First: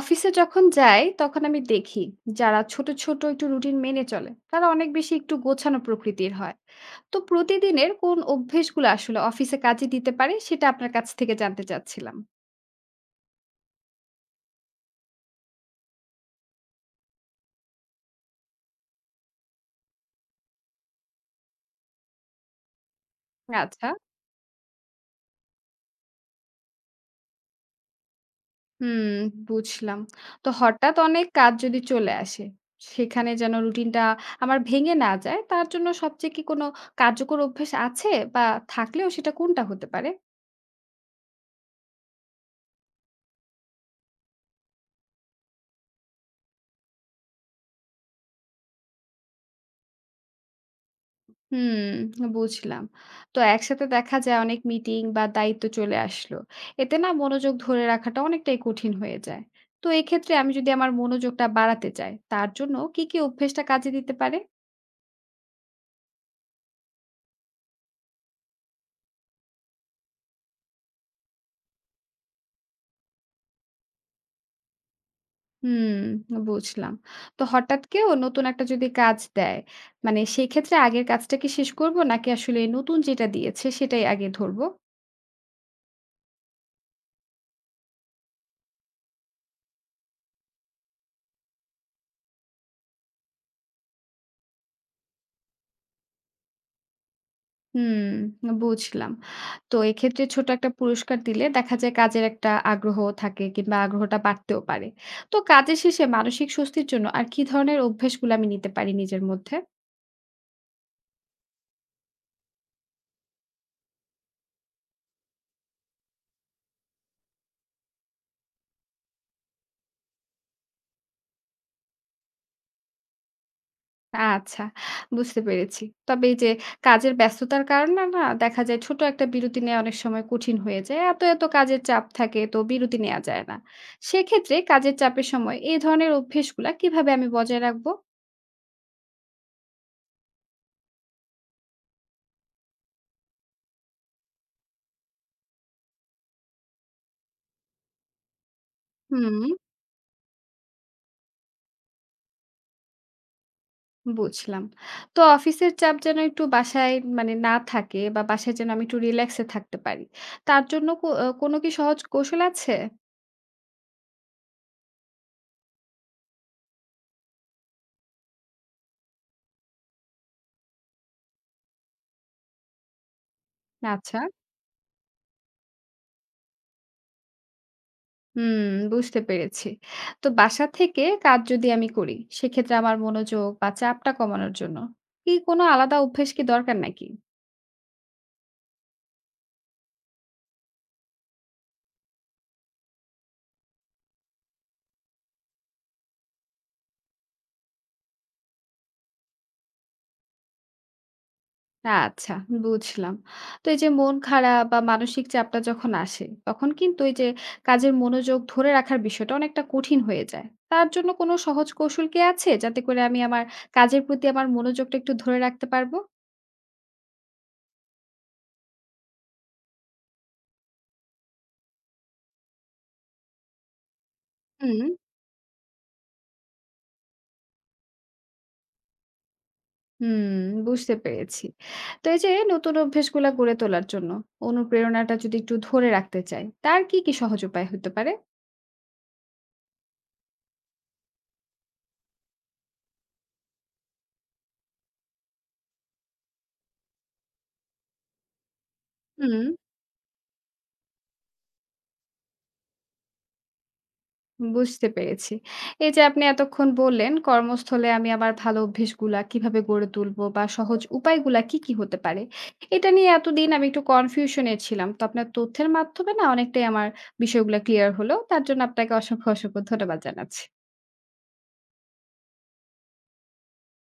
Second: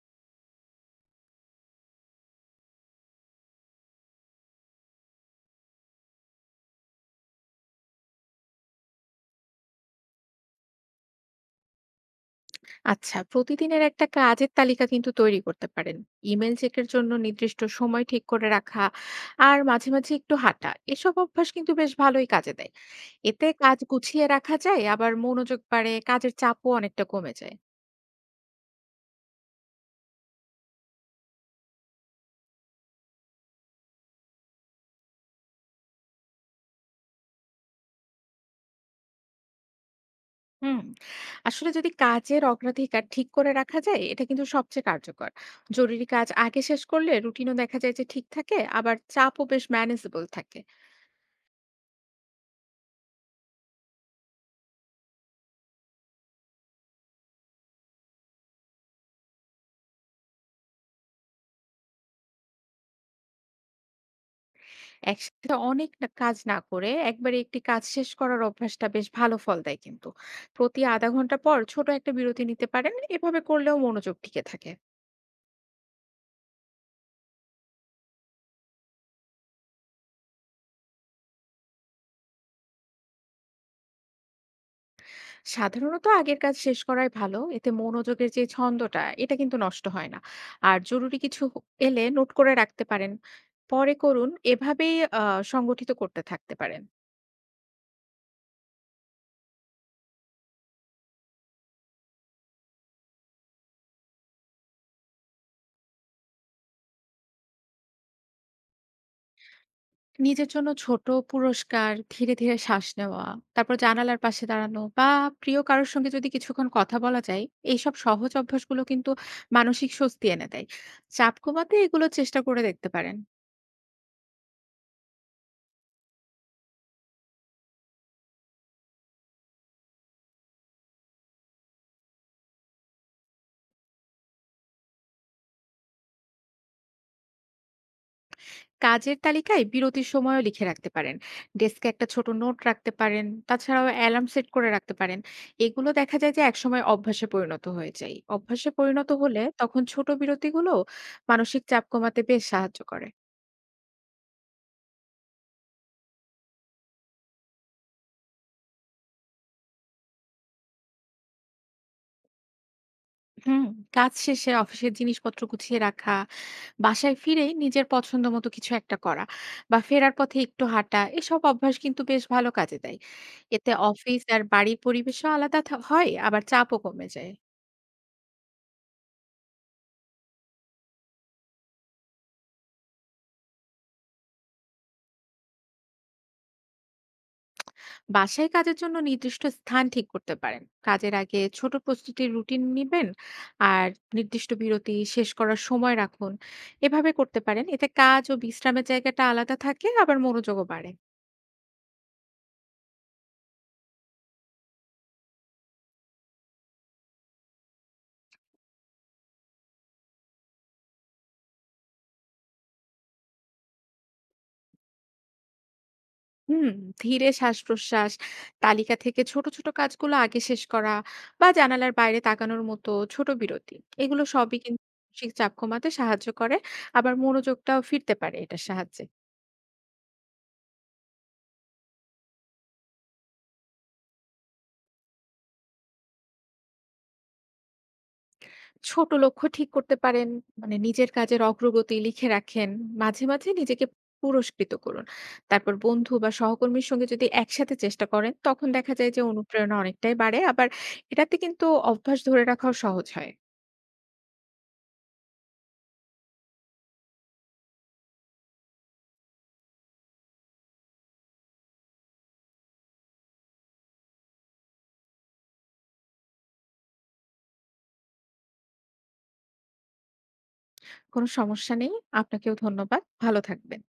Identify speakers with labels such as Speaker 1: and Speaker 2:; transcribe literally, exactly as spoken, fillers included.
Speaker 1: অফিসে যখন যাই তখন আমি দেখি যারা ছোট ছোট একটু রুটিন মেনে চলে তারা অনেক বেশি একটু গোছানো প্রকৃতির হয়। তো প্রতিদিনের কোন অভ্যেসগুলো আসলে অফিসে কাজে দিতে পারে সেটা আপনার কাছ থেকে জানতে চাচ্ছিলাম।
Speaker 2: আচ্ছা, প্রতিদিনের একটা কাজের তালিকা কিন্তু তৈরি করতে পারেন। ইমেল চেকের জন্য নির্দিষ্ট সময় ঠিক করে রাখা, আর মাঝে মাঝে একটু হাঁটা, এসব অভ্যাস কিন্তু বেশ ভালোই কাজে দেয়। এতে কাজ
Speaker 1: আচ্ছা।
Speaker 2: গুছিয়ে রাখা যায়, আবার মনোযোগ বাড়ে, কাজের চাপও অনেকটা কমে যায়।
Speaker 1: হুম। বুঝলাম। তো হঠাৎ অনেক কাজ যদি চলে আসে, সেখানে যেন রুটিনটা আমার ভেঙে না যায়, তার জন্য সবচেয়ে কি কোনো কার্যকর অভ্যেস আছে, বা থাকলেও সেটা কোনটা হতে পারে?
Speaker 2: হুম আসলে যদি কাজের অগ্রাধিকার ঠিক করে রাখা যায়, এটা কিন্তু সবচেয়ে কার্যকর। জরুরি কাজ আগে শেষ করলে রুটিনও দেখা যায় যে ঠিক থাকে, আবার চাপও বেশ ম্যানেজেবল থাকে।
Speaker 1: হুম, বুঝলাম। তো একসাথে দেখা যায় অনেক মিটিং বা দায়িত্ব চলে আসলো। এতে না মনোযোগ ধরে রাখাটা অনেকটাই কঠিন হয়ে যায়। তো এক্ষেত্রে আমি যদি আমার মনোযোগটা বাড়াতে চাই, তার জন্য কি, কি অভ্যেসটা কাজে দিতে পারে?
Speaker 2: একসাথে অনেক না কাজ না করে একবারে একটি কাজ শেষ করার অভ্যাসটা বেশ ভালো ফল দেয় কিন্তু। প্রতি আধা ঘন্টা পর ছোট একটা বিরতি নিতে পারেন। এভাবে করলেও মনোযোগ টিকে থাকে।
Speaker 1: হুম, বুঝলাম। তো হঠাৎ কেউ নতুন একটা যদি কাজ দেয়, মানে সেক্ষেত্রে আগের কাজটা কি শেষ করব নাকি আসলে নতুন যেটা দিয়েছে সেটাই আগে ধরব?
Speaker 2: সাধারণত আগের কাজ শেষ করাই ভালো। এতে মনোযোগের যে ছন্দটা, এটা কিন্তু নষ্ট হয় না। আর জরুরি কিছু হ এলে নোট করে রাখতে পারেন। পরে করুন, এভাবেই আ সংগঠিত করতে থাকতে পারেন।
Speaker 1: হুম, বুঝলাম। তো এক্ষেত্রে ছোট একটা পুরস্কার দিলে দেখা যায় কাজের একটা আগ্রহ থাকে কিংবা আগ্রহটা বাড়তেও পারে। তো কাজের শেষে মানসিক স্বস্তির জন্য আর কি ধরনের অভ্যাসগুলো আমি নিতে পারি নিজের মধ্যে?
Speaker 2: নিজের জন্য ছোট পুরস্কার, ধীরে ধীরে শ্বাস নেওয়া, তারপর জানালার পাশে দাঁড়ানো, বা প্রিয় কারো সঙ্গে যদি কিছুক্ষণ কথা বলা যায়, এইসব সহজ অভ্যাসগুলো কিন্তু মানসিক স্বস্তি এনে দেয়। চাপ কমাতে এগুলো চেষ্টা করে দেখতে পারেন।
Speaker 1: আচ্ছা, বুঝতে পেরেছি। তবে এই যে কাজের ব্যস্ততার কারণে না দেখা যায় ছোট একটা বিরতি নেওয়া অনেক সময় কঠিন হয়ে যায়। এত, এত কাজের চাপ থাকে তো বিরতি নেওয়া যায় না। সেক্ষেত্রে কাজের চাপের সময় এই ধরনের অভ্যাসগুলা কিভাবে আমি বজায় রাখবো?
Speaker 2: কাজের তালিকায় বিরতির সময়ও লিখে রাখতে পারেন। ডেস্কে একটা ছোট নোট রাখতে পারেন। তাছাড়াও অ্যালার্ম সেট করে রাখতে পারেন। এগুলো দেখা যায় যে একসময় অভ্যাসে পরিণত হয়ে যায়। অভ্যাসে পরিণত
Speaker 1: হুম।
Speaker 2: হলে তখন ছোট বিরতিগুলো মানসিক চাপ কমাতে বেশ সাহায্য করে।
Speaker 1: বুঝলাম। তো অফিসের চাপ যেন একটু বাসায় মানে না থাকে বা বাসায় যেন আমি একটু রিল্যাক্স এ থাকতে পারি। তার জন্য কো আ কোনো কি সহজ কৌশল আছে?
Speaker 2: হুম কাজ শেষে অফিসের জিনিসপত্র গুছিয়ে রাখা, বাসায় ফিরে নিজের পছন্দ মতো কিছু একটা করা, বা ফেরার পথে একটু হাঁটা, এসব অভ্যাস কিন্তু বেশ ভালো কাজে দেয়। এতে
Speaker 1: আচ্ছা।
Speaker 2: অফিস আর বাড়ির পরিবেশও আলাদা থা- হয়, আবার চাপও কমে যায়।
Speaker 1: হুম, বুঝতে পেরেছি। তো বাসা থেকে কাজ যদি আমি করি, সেক্ষেত্রে আমার মনোযোগ বা চাপটা কমানোর জন্য কি কোনো আলাদা অভ্যাস কি দরকার নাকি?
Speaker 2: বাসায় কাজের জন্য নির্দিষ্ট স্থান ঠিক করতে পারেন, কাজের আগে ছোট প্রস্তুতির রুটিন নেবেন, আর নির্দিষ্ট বিরতি শেষ করার সময় রাখুন। এভাবে করতে পারেন, এতে কাজ ও বিশ্রামের জায়গাটা আলাদা থাকে, আবার মনোযোগও বাড়ে।
Speaker 1: আচ্ছা, বুঝলাম। তো এই যে মন খারাপ বা মানসিক চাপটা যখন আসে, তখন কিন্তু এই যে কাজের মনোযোগ ধরে রাখার বিষয়টা অনেকটা কঠিন হয়ে যায়। তার জন্য কোনো সহজ কৌশল কি আছে, যাতে করে আমি আমার কাজের প্রতি আমার মনোযোগটা একটু ধরে রাখতে পারবো?
Speaker 2: হুম, ধীরে শ্বাস-প্রশ্বাস, তালিকা থেকে ছোট ছোট কাজগুলো আগে শেষ করা, বা জানালার বাইরে তাকানোর মতো ছোট বিরতি। এগুলো সবই কিন্তু
Speaker 1: হুম।
Speaker 2: মানসিক চাপ কমাতে সাহায্য করে। আবার মনোযোগটাও ফিরতে পারে এটার সাহায্যে।
Speaker 1: হুম, বুঝতে পেরেছি। তো এই যে নতুন অভ্যাসগুলা গড়ে তোলার জন্য অনুপ্রেরণাটা যদি একটু ধরে রাখতে চাই, তার কি, কি সহজ উপায় হতে পারে?
Speaker 2: ছোট লক্ষ্য ঠিক করতে পারেন, মানে নিজের কাজের অগ্রগতি লিখে রাখেন। মাঝে মাঝে নিজেকে পুরস্কৃত করুন। তারপর বন্ধু বা সহকর্মীর সঙ্গে যদি একসাথে চেষ্টা করেন, তখন দেখা যায় যে
Speaker 1: হুম।
Speaker 2: অনুপ্রেরণা অনেকটাই বাড়ে। আবার এটাতে কিন্তু অভ্যাস ধরে রাখাও সহজ হয়।
Speaker 1: বুঝতে পেরেছি। এই যে আপনি এতক্ষণ বললেন, কর্মস্থলে আমি আমার ভালো অভ্যেসগুলা কিভাবে গড়ে তুলবো বা সহজ উপায়গুলা কি, কি হতে পারে? এটা নিয়ে এতদিন আমি একটু কনফিউশন এ ছিলাম। তো আপনার তথ্যের মাধ্যমে না অনেকটাই আমার বিষয়গুলা ক্লিয়ার হলো। তার জন্য আপনাকে অসংখ্য, অসংখ্য ধন্যবাদ জানাচ্ছি।
Speaker 2: কোনো সমস্যা নেই। আপনাকেও ধন্যবাদ। ভালো থাকবেন।